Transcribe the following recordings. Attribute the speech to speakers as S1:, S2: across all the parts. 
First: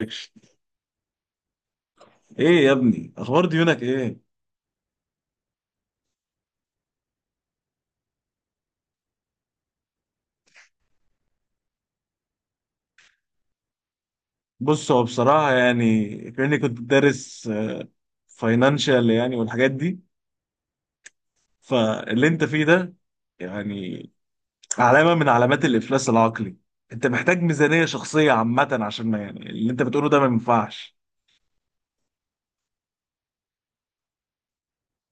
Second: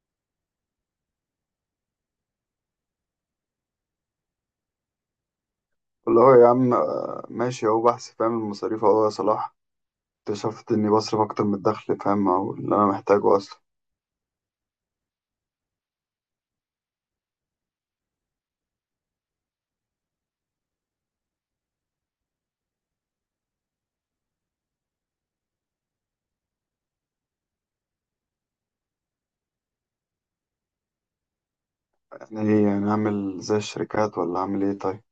S1: اكشن. ايه يا ابني، اخبار ديونك ايه؟
S2: والله يا عم ماشي اهو بحث فاهم المصاريف اهو يا صلاح. اكتشفت اني بصرف اكتر من الدخل، فاهم؟ او اللي انا محتاجه اصلا.
S1: بص، هو بصراحه يعني كاني كنت دارس فاينانشال يعني والحاجات دي. فاللي انت فيه ده يعني علامه من علامات الافلاس العقلي. انت محتاج ميزانيه شخصيه عامه، عشان ما يعني اللي انت بتقوله ده ما ينفعش.
S2: يعني ايه؟ يعني اعمل زي الشركات ولا اعمل ايه؟ طيب.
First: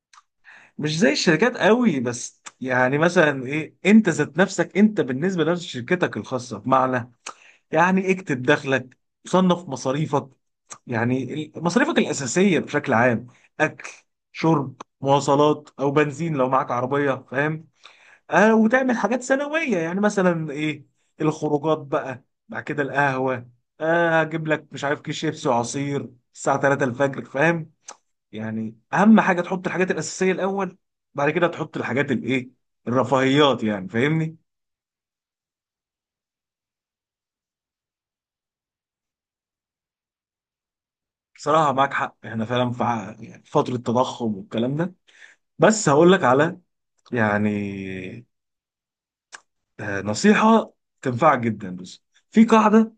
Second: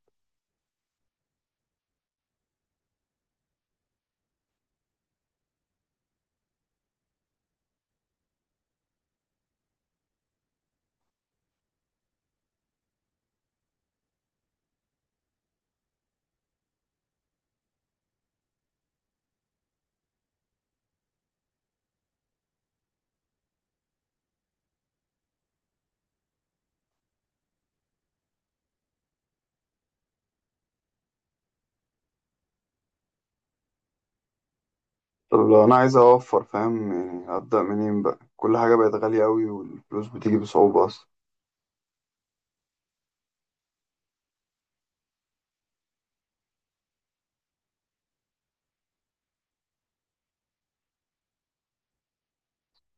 S1: مش زي الشركات قوي، بس يعني مثلا ايه، انت ذات نفسك انت بالنسبه لشركتك الخاصه، بمعنى يعني اكتب دخلك، صنف مصاريفك. يعني مصاريفك الأساسية بشكل عام، أكل، شرب، مواصلات أو بنزين لو معاك عربية، فاهم؟ آه، وتعمل حاجات سنوية، يعني مثلا إيه؟ الخروجات بقى، بعد كده القهوة. آه، هجيب لك مش عارف، كيس شيبسي وعصير الساعة 3 الفجر، فاهم؟ يعني أهم حاجة تحط الحاجات الأساسية الأول، بعد كده تحط الحاجات الإيه، الرفاهيات، يعني فاهمني.
S2: طب لو انا عايز اوفر فاهم، يعني ابدا منين بقى؟ كل حاجه بقت غاليه قوي والفلوس بتيجي بصعوبه اصلا.
S1: بصراحة معاك حق، احنا فعلا في يعني فترة تضخم والكلام ده، بس هقول لك على يعني نصيحة تنفعك جدا. بس في قاعدة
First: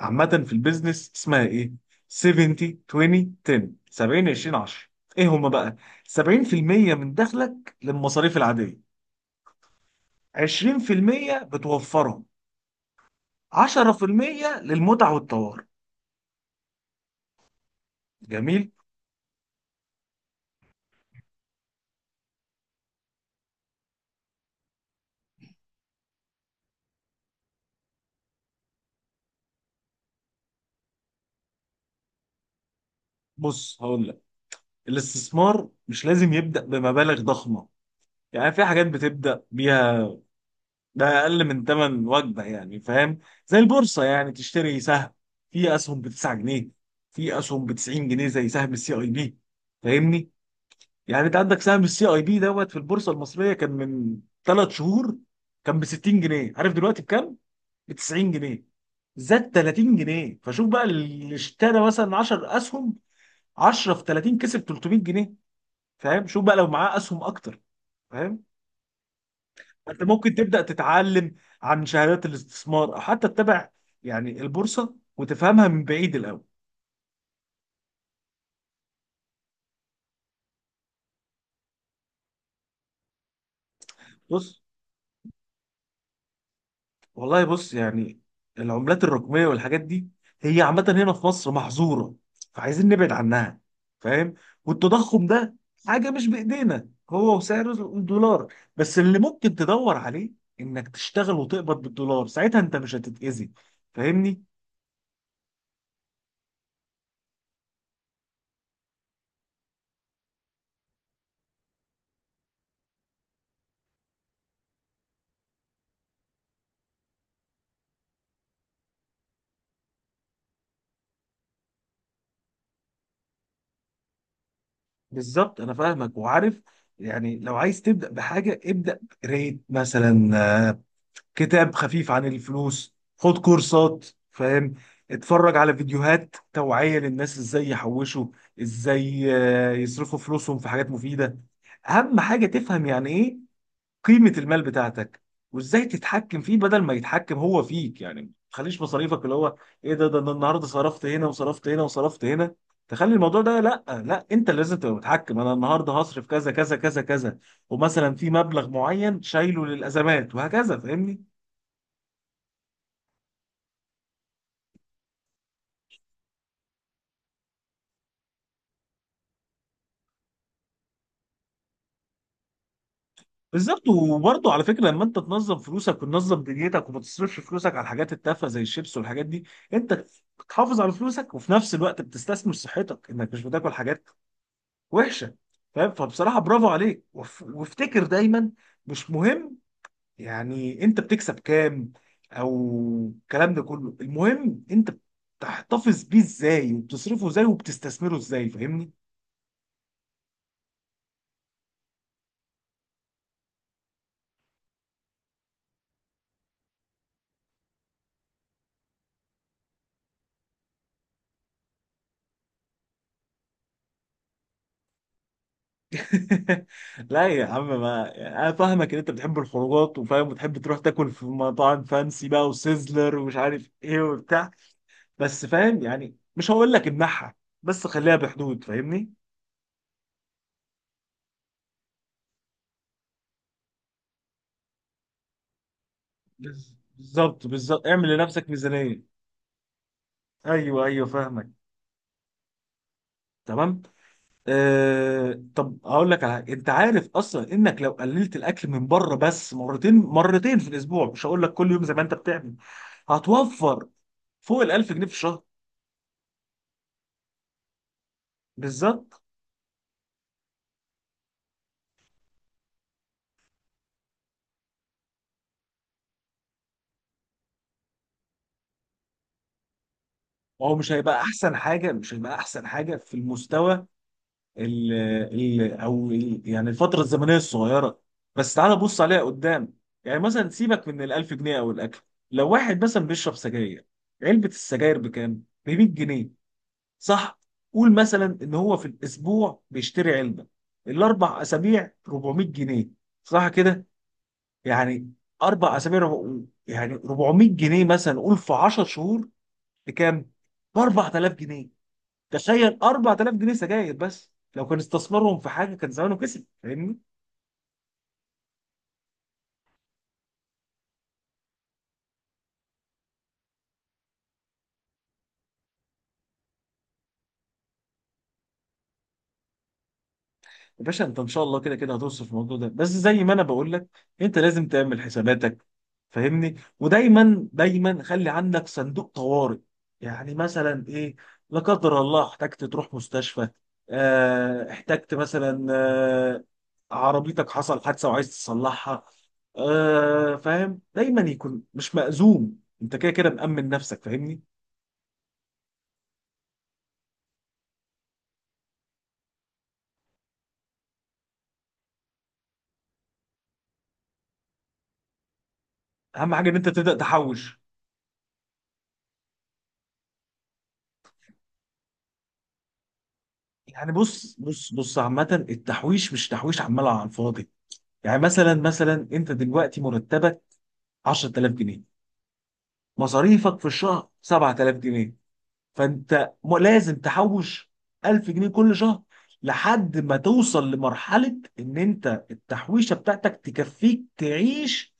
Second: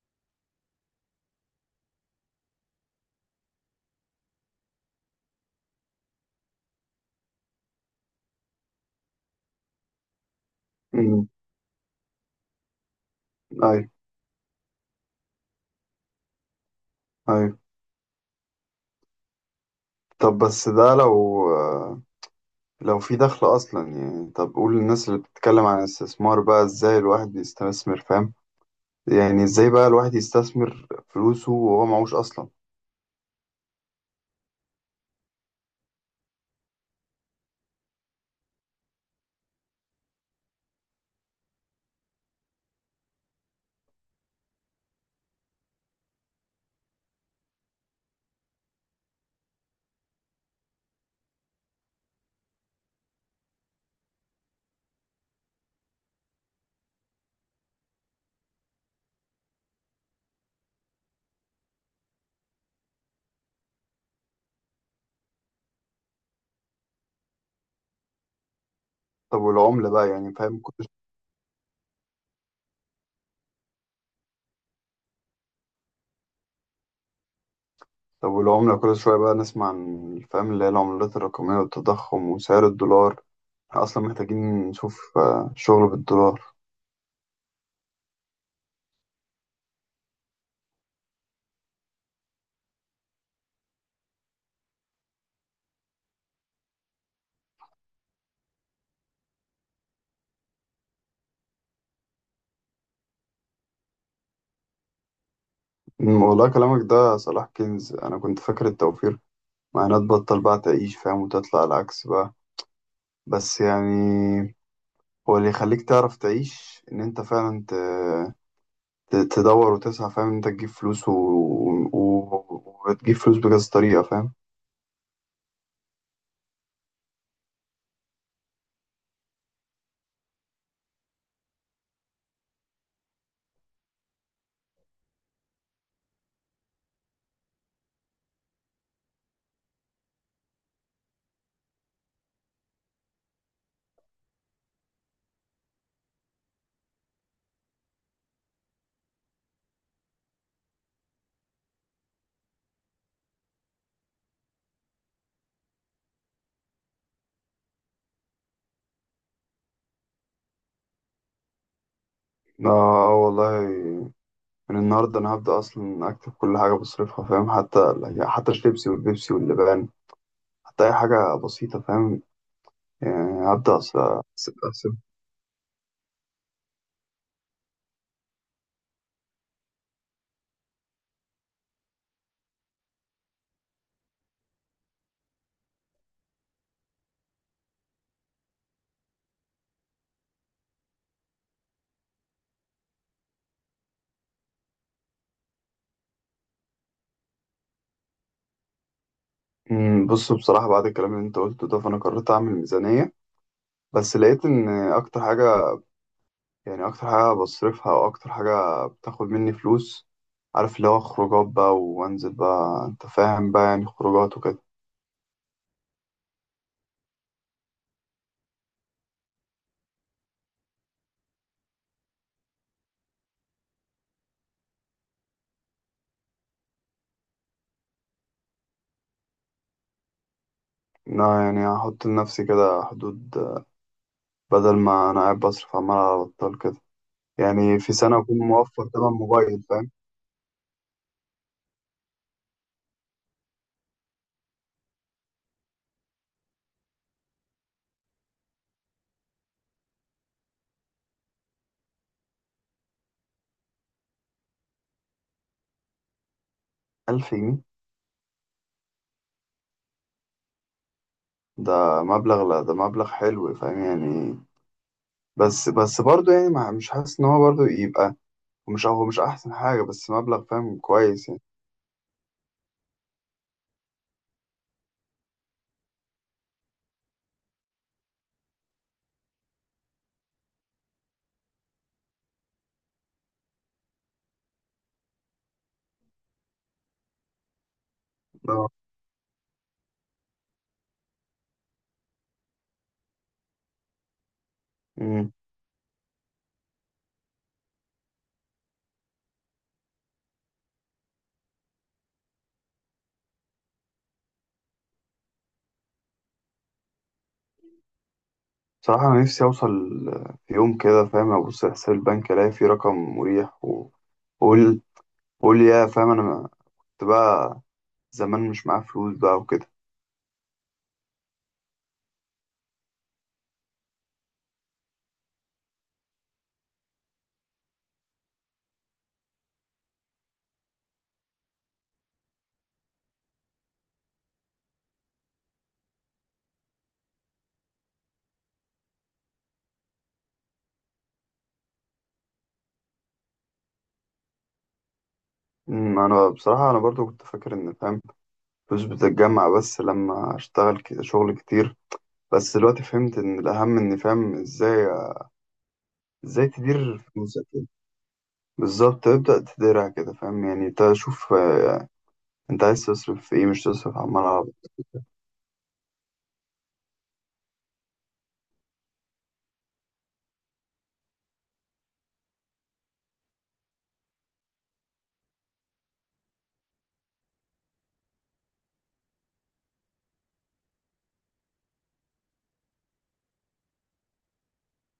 S1: عامة في البيزنس اسمها ايه؟ 70، 20، 10. 70، 20، 10. ايه هما بقى؟ 70% من دخلك للمصاريف العادية،
S2: امم.
S1: 20% بتوفرهم،
S2: ايوه،
S1: 10% للمتع والطوارئ.
S2: ايوه.
S1: جميل.
S2: طب بس ده لو لو في دخل اصلا، يعني. طب قول للناس اللي بتتكلم عن الاستثمار بقى، ازاي الواحد يستثمر؟ فاهم؟ يعني ازاي بقى الواحد يستثمر فلوسه وهو معهوش اصلا؟
S1: بص هقول لك، الاستثمار مش لازم يبدأ بمبالغ ضخمة، يعني في حاجات بتبدأ بيها ده اقل من ثمن وجبه يعني، فاهم؟ زي البورصه، يعني تشتري سهم، في اسهم ب 9 جنيه، في اسهم ب 90 جنيه زي سهم السي اي بي، فاهمني؟ يعني انت عندك سهم السي اي بي دوت في البورصه المصريه كان من ثلاث شهور، كان ب 60 جنيه، عارف دلوقتي بكام؟ ب 90 جنيه، زاد 30 جنيه. فشوف بقى، اللي اشترى مثلا 10 اسهم، 10 في 30، كسب 300 جنيه. فاهم؟ شوف بقى لو معاه اسهم اكتر، فاهم؟
S2: طب والعملة
S1: انت
S2: بقى، يعني
S1: ممكن
S2: فاهم،
S1: تبدا
S2: كل...
S1: تتعلم عن شهادات الاستثمار، او حتى تتابع يعني البورصه وتفهمها من بعيد الاول.
S2: طب والعملة كل شوية بقى نسمع عن، فاهم، اللي هي العملات الرقمية والتضخم وسعر الدولار. احنا أصلا
S1: بص،
S2: محتاجين نشوف شغل بالدولار.
S1: والله بص يعني، العملات الرقميه والحاجات دي هي عامه هنا في مصر محظوره، فعايزين نبعد عنها، فاهم؟ والتضخم ده حاجه مش بايدينا هو وسعر الدولار، بس اللي ممكن تدور عليه انك تشتغل وتقبض بالدولار، ساعتها انت مش هتتاذي، فاهمني؟
S2: والله كلامك ده يا صلاح كنز. أنا كنت فاكر التوفير معناه تبطل بقى تعيش فاهم، وتطلع العكس بقى. بس يعني هو اللي يخليك تعرف تعيش إن أنت فعلا تدور وتسعى، فاهم، إن أنت تجيب فلوس وتجيب فلوس بكذا طريقة، فاهم.
S1: بالظبط، انا فاهمك وعارف، يعني لو عايز تبدا بحاجه، ابدا ريت مثلا آه، كتاب خفيف عن الفلوس، خد كورسات، فاهم؟ اتفرج على فيديوهات توعيه للناس ازاي يحوشوا، ازاي يصرفوا فلوسهم في حاجات مفيده. اهم حاجه تفهم يعني ايه قيمة المال بتاعتك، وازاي تتحكم فيه بدل ما يتحكم هو فيك. يعني ما تخليش مصاريفك اللي هو ايه ده أنا النهارده صرفت هنا وصرفت هنا وصرفت هنا، تخلي الموضوع ده، لا لا، انت اللي لازم تبقى متحكم. انا النهارده هصرف كذا كذا كذا كذا، ومثلا في مبلغ معين شايله للازمات، وهكذا، فاهمني؟
S2: اه. والله، من النهاردة أنا هبدأ أصلا أكتب كل حاجة بصرفها، فاهم؟ حتى، يعني حتى الشيبسي والبيبسي واللبان، حتى أي حاجة بسيطة، فاهم. يعني هبدأ
S1: بالظبط، وبرضه
S2: أحسب
S1: على فكره،
S2: أحسب.
S1: لما انت تنظم فلوسك وتنظم دنيتك وما تصرفش فلوسك على الحاجات التافهه زي الشيبس والحاجات دي، انت بتحافظ على فلوسك وفي نفس الوقت بتستثمر صحتك انك مش بتاكل حاجات وحشه، فاهم؟ فبصراحه برافو عليك، وافتكر دايما، مش مهم يعني انت بتكسب كام او الكلام ده كله، المهم انت بتحتفظ بيه ازاي وبتصرفه ازاي وبتستثمره ازاي، فاهمني؟
S2: بص بصراحة بعد الكلام اللي أنت قلته ده فأنا قررت أعمل ميزانية. بس لقيت إن أكتر حاجة، يعني أكتر حاجة بصرفها، أو أكتر حاجة بتاخد مني فلوس، عارف اللي هو خروجات بقى، وأنزل بقى، أنت فاهم بقى، يعني خروجات وكده.
S1: لا يا عم، ما انا فاهمك ان انت بتحب الخروجات وفاهم، وتحب تروح تاكل في مطاعم فانسي بقى وسيزلر ومش عارف ايه وبتاع، بس فاهم يعني مش هقول لك امنعها، بس خليها بحدود، فاهمني؟
S2: إن أنا يعني هحط لنفسي كده حدود، بدل ما أنا قاعد بصرف عمال على بطال كده.
S1: بالظبط
S2: يعني
S1: بالظبط،
S2: في
S1: اعمل
S2: سنة أكون
S1: لنفسك
S2: موفر تمن
S1: ميزانية.
S2: موبايل، فاهم.
S1: ايوه ايوه، فاهمك، تمام. آه، طب هقول لك على حاجه، انت عارف اصلا انك لو قللت الاكل من بره بس مرتين مرتين في الاسبوع، مش هقول لك كل يوم زي ما انت بتعمل، هتوفر فوق ال 1000 جنيه في الشهر.
S2: 1000 جنيه؟
S1: بالظبط.
S2: ده مبلغ، لا ده مبلغ حلو، فاهم يعني. بس برضه يعني، ما مش حاسس إن هو برضه يبقى... مش، هو مش أحسن حاجة، بس مبلغ
S1: هو
S2: فاهم
S1: مش هيبقى
S2: كويس، يعني.
S1: احسن حاجه، مش هيبقى احسن حاجه في المستوى ال ال او ال يعني الفتره الزمنيه الصغيره، بس تعالى بص عليها قدام. يعني مثلا سيبك من ال 1000 جنيه او الاكل، لو واحد مثلا بيشرب سجاير، علبه السجاير بكام؟ ب 100 جنيه، صح؟ قول مثلا ان
S2: آه.
S1: هو في الاسبوع بيشتري علبه، الاربع اسابيع 400 جنيه، صح كده؟ يعني
S2: أمم.
S1: اربع اسابيع، يعني 400 جنيه مثلا، قول في 10 شهور بكام؟ ب 4000 جنيه. تخيل، 4000 جنيه سجاير بس، لو كان استثمرهم في حاجه كان زمانه كسب، فاهمني؟
S2: صراحة أنا نفسي أوصل في يوم كده، فاهم، أبص على حساب البنك ألاقي فيه رقم مريح وأقول، أقول يا فاهم، أنا كنت بقى زمان مش معايا فلوس بقى وكده.
S1: يا باشا، انت ان شاء الله كده كده هتوصل في الموضوع ده، بس زي ما انا بقول لك انت لازم تعمل حساباتك، فاهمني؟ ودايما دايما خلي عندك صندوق طوارئ، يعني مثلا ايه؟ لا قدر الله احتجت تروح مستشفى، اه احتجت مثلا عربيتك حصل حادثة وعايز تصلحها، اه فاهم، دايما يكون مش مأزوم، انت كده كده مأمن نفسك، فاهمني؟
S2: أنا بصراحة أنا برضو كنت فاكر إن، فاهم، فلوس بتتجمع بس لما أشتغل كده شغل كتير. بس دلوقتي فهمت ان الاهم اني فاهم ازاي.
S1: اهم
S2: ازاي
S1: حاجة ان انت تبدأ
S2: تدير فلوسك،
S1: تحوش.
S2: يعني. بالظبط تبدأ تديرها كده، فاهم، يعني تشوف انت عايز تصرف في ايه، مش
S1: يعني
S2: تصرف على
S1: بص
S2: العربي.
S1: بص بص، عامة التحويش مش تحويش عمال على الفاضي. يعني مثلا مثلا انت دلوقتي مرتبك 10000 جنيه، مصاريفك في الشهر 7000 جنيه، فانت لازم تحوش 1000 جنيه كل شهر، لحد ما توصل لمرحلة ان انت التحويشة بتاعتك تكفيك تعيش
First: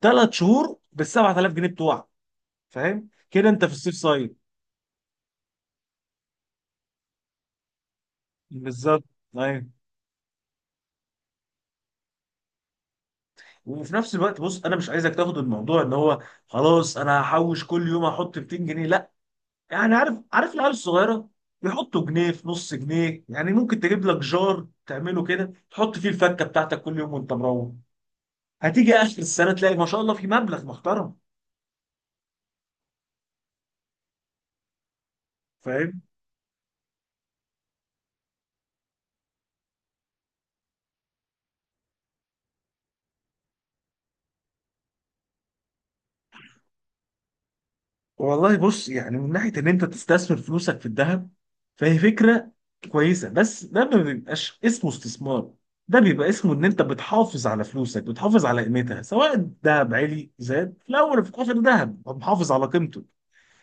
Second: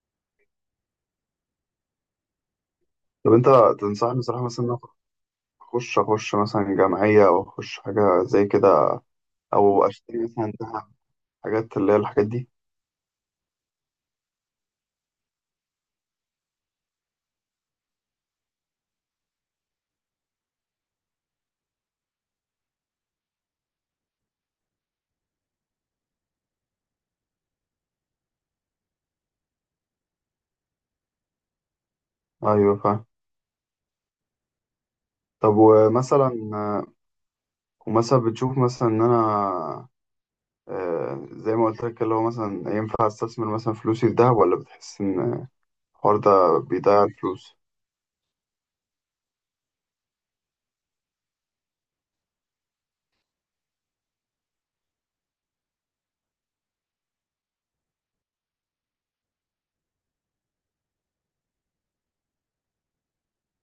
S1: 3 شهور بال 7000 جنيه بتوعك، فاهم
S2: طب انت
S1: كده؟ انت في السيف
S2: تنصحني
S1: سايد.
S2: بصراحة مثلا إن أنا اخش اخش مثلا جمعية، او اخش حاجة زي كده؟
S1: بالظبط، ايوه.
S2: او اشتري مثلا ذهب، حاجات اللي هي الحاجات دي؟
S1: وفي نفس الوقت بص، انا مش عايزك تاخد الموضوع ان هو خلاص انا هحوش كل يوم احط 200 جنيه. يعني عارف عارف، العيال الصغيره بيحطوا جنيه في نص جنيه، يعني ممكن تجيب لك جار تعمله كده تحط فيه الفكه بتاعتك كل يوم وانت مروح، هتيجي اخر السنه تلاقي ما شاء الله في مبلغ محترم،
S2: ايوه، فاهم. طب
S1: فاهم؟
S2: ومثلا ومثلا بتشوف مثلا ان انا، زي ما قلت لك اللي هو مثلا ينفع استثمر مثلا فلوسي في دهب، ولا بتحس ان الحوار ده بيضيع الفلوس؟
S1: والله بص يعني، من ناحيه ان انت تستثمر فلوسك في الذهب، فهي فكره كويسه، بس ده ما بيبقاش اسمه استثمار، ده بيبقى اسمه ان انت بتحافظ على فلوسك، بتحافظ على قيمتها، سواء الذهب عالي زاد في الاول وفي الاخر، ذهب محافظ على قيمته.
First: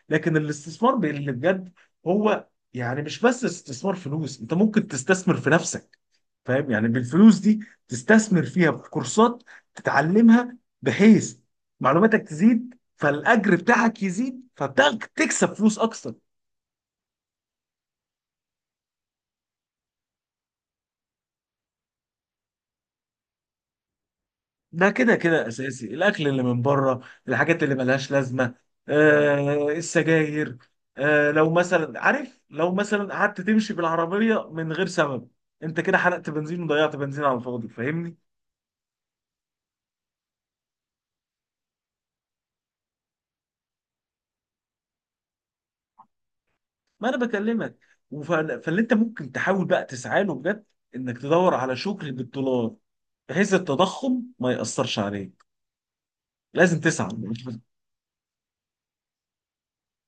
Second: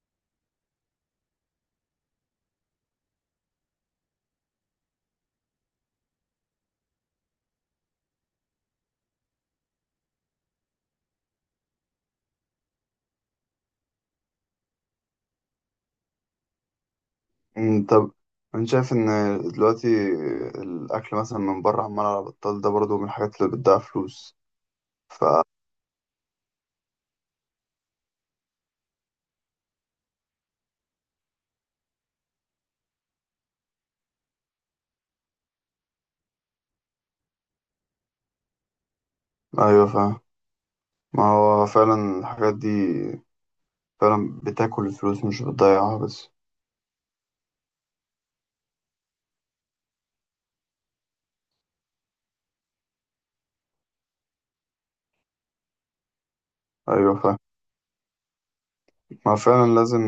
S1: لكن الاستثمار اللي بجد هو يعني مش بس استثمار فلوس، انت ممكن تستثمر في نفسك، فاهم؟ يعني بالفلوس دي تستثمر فيها في كورسات تتعلمها، بحيث معلوماتك تزيد فالاجر بتاعك يزيد فتكسب فلوس اكتر.
S2: طب، أنا شايف إن دلوقتي الأكل مثلا من بره عمال على بطال ده برضه من الحاجات اللي بتضيع فلوس.
S1: ده كده
S2: ف
S1: كده اساسي، الاكل اللي من بره، الحاجات اللي ملهاش لازمه، آه السجاير، آه لو مثلا عارف لو مثلا قعدت تمشي بالعربيه من غير سبب، انت كده حرقت بنزين وضيعت بنزين على الفاضي، فاهمني؟
S2: أيوة فاهم. ما هو فعلا الحاجات دي فعلا بتاكل الفلوس مش بتضيعها بس.
S1: ما انا بكلمك، فاللي انت ممكن تحاول بقى تسعى له بجد انك تدور على شغل بالدولار بحيث التضخم ما يأثرش عليك، لازم تسعى.
S2: أيوة فاهم. ما فعلا لازم،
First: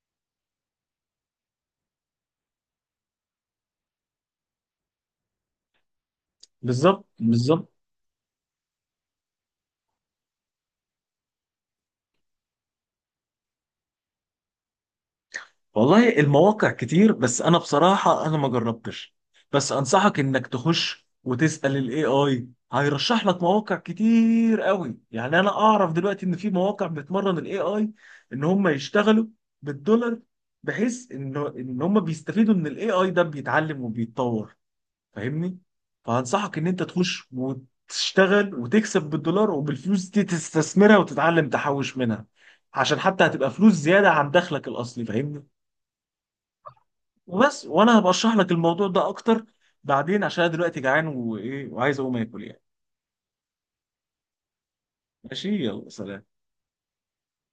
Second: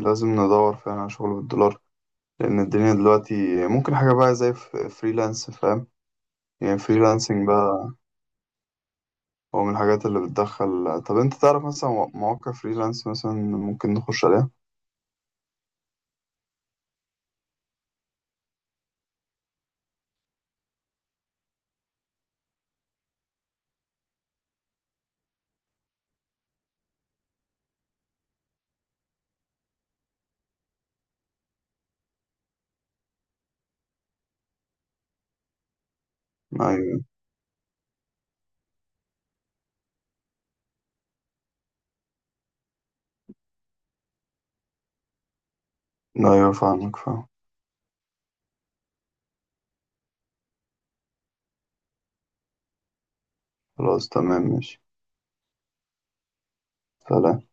S2: لازم ندور فعلا على شغل بالدولار، لأن الدنيا دلوقتي ممكن حاجة بقى زي فريلانس، فاهم. يعني
S1: بالظبط
S2: فريلانسنج
S1: بالظبط.
S2: بقى هو من الحاجات اللي بتدخل. طب أنت تعرف مثلا مواقع فريلانس مثلا ممكن نخش عليها؟
S1: والله المواقع كتير، بس انا بصراحة انا ما جربتش، بس انصحك انك تخش وتسأل الاي اي، هيرشح لك مواقع كتير قوي، يعني انا اعرف دلوقتي ان في مواقع بتمرن الاي اي ان هم يشتغلوا بالدولار، بحيث ان هم بيستفيدوا ان الاي اي ده بيتعلم وبيتطور، فاهمني؟ فهنصحك ان انت
S2: أيوة،
S1: تخش وتشتغل وتكسب بالدولار، وبالفلوس دي تستثمرها وتتعلم تحوش منها، عشان حتى هتبقى فلوس زيادة عن دخلك الأصلي، فاهمني؟
S2: أيوة، فاهمك فاهم.
S1: وبس، وانا هبقى اشرح لك الموضوع ده اكتر بعدين، عشان أنا دلوقتي جعان وايه وعايز اقوم اكل يعني.
S2: خلاص تمام، ماشي.
S1: ماشي، يلا سلام.
S2: سلام.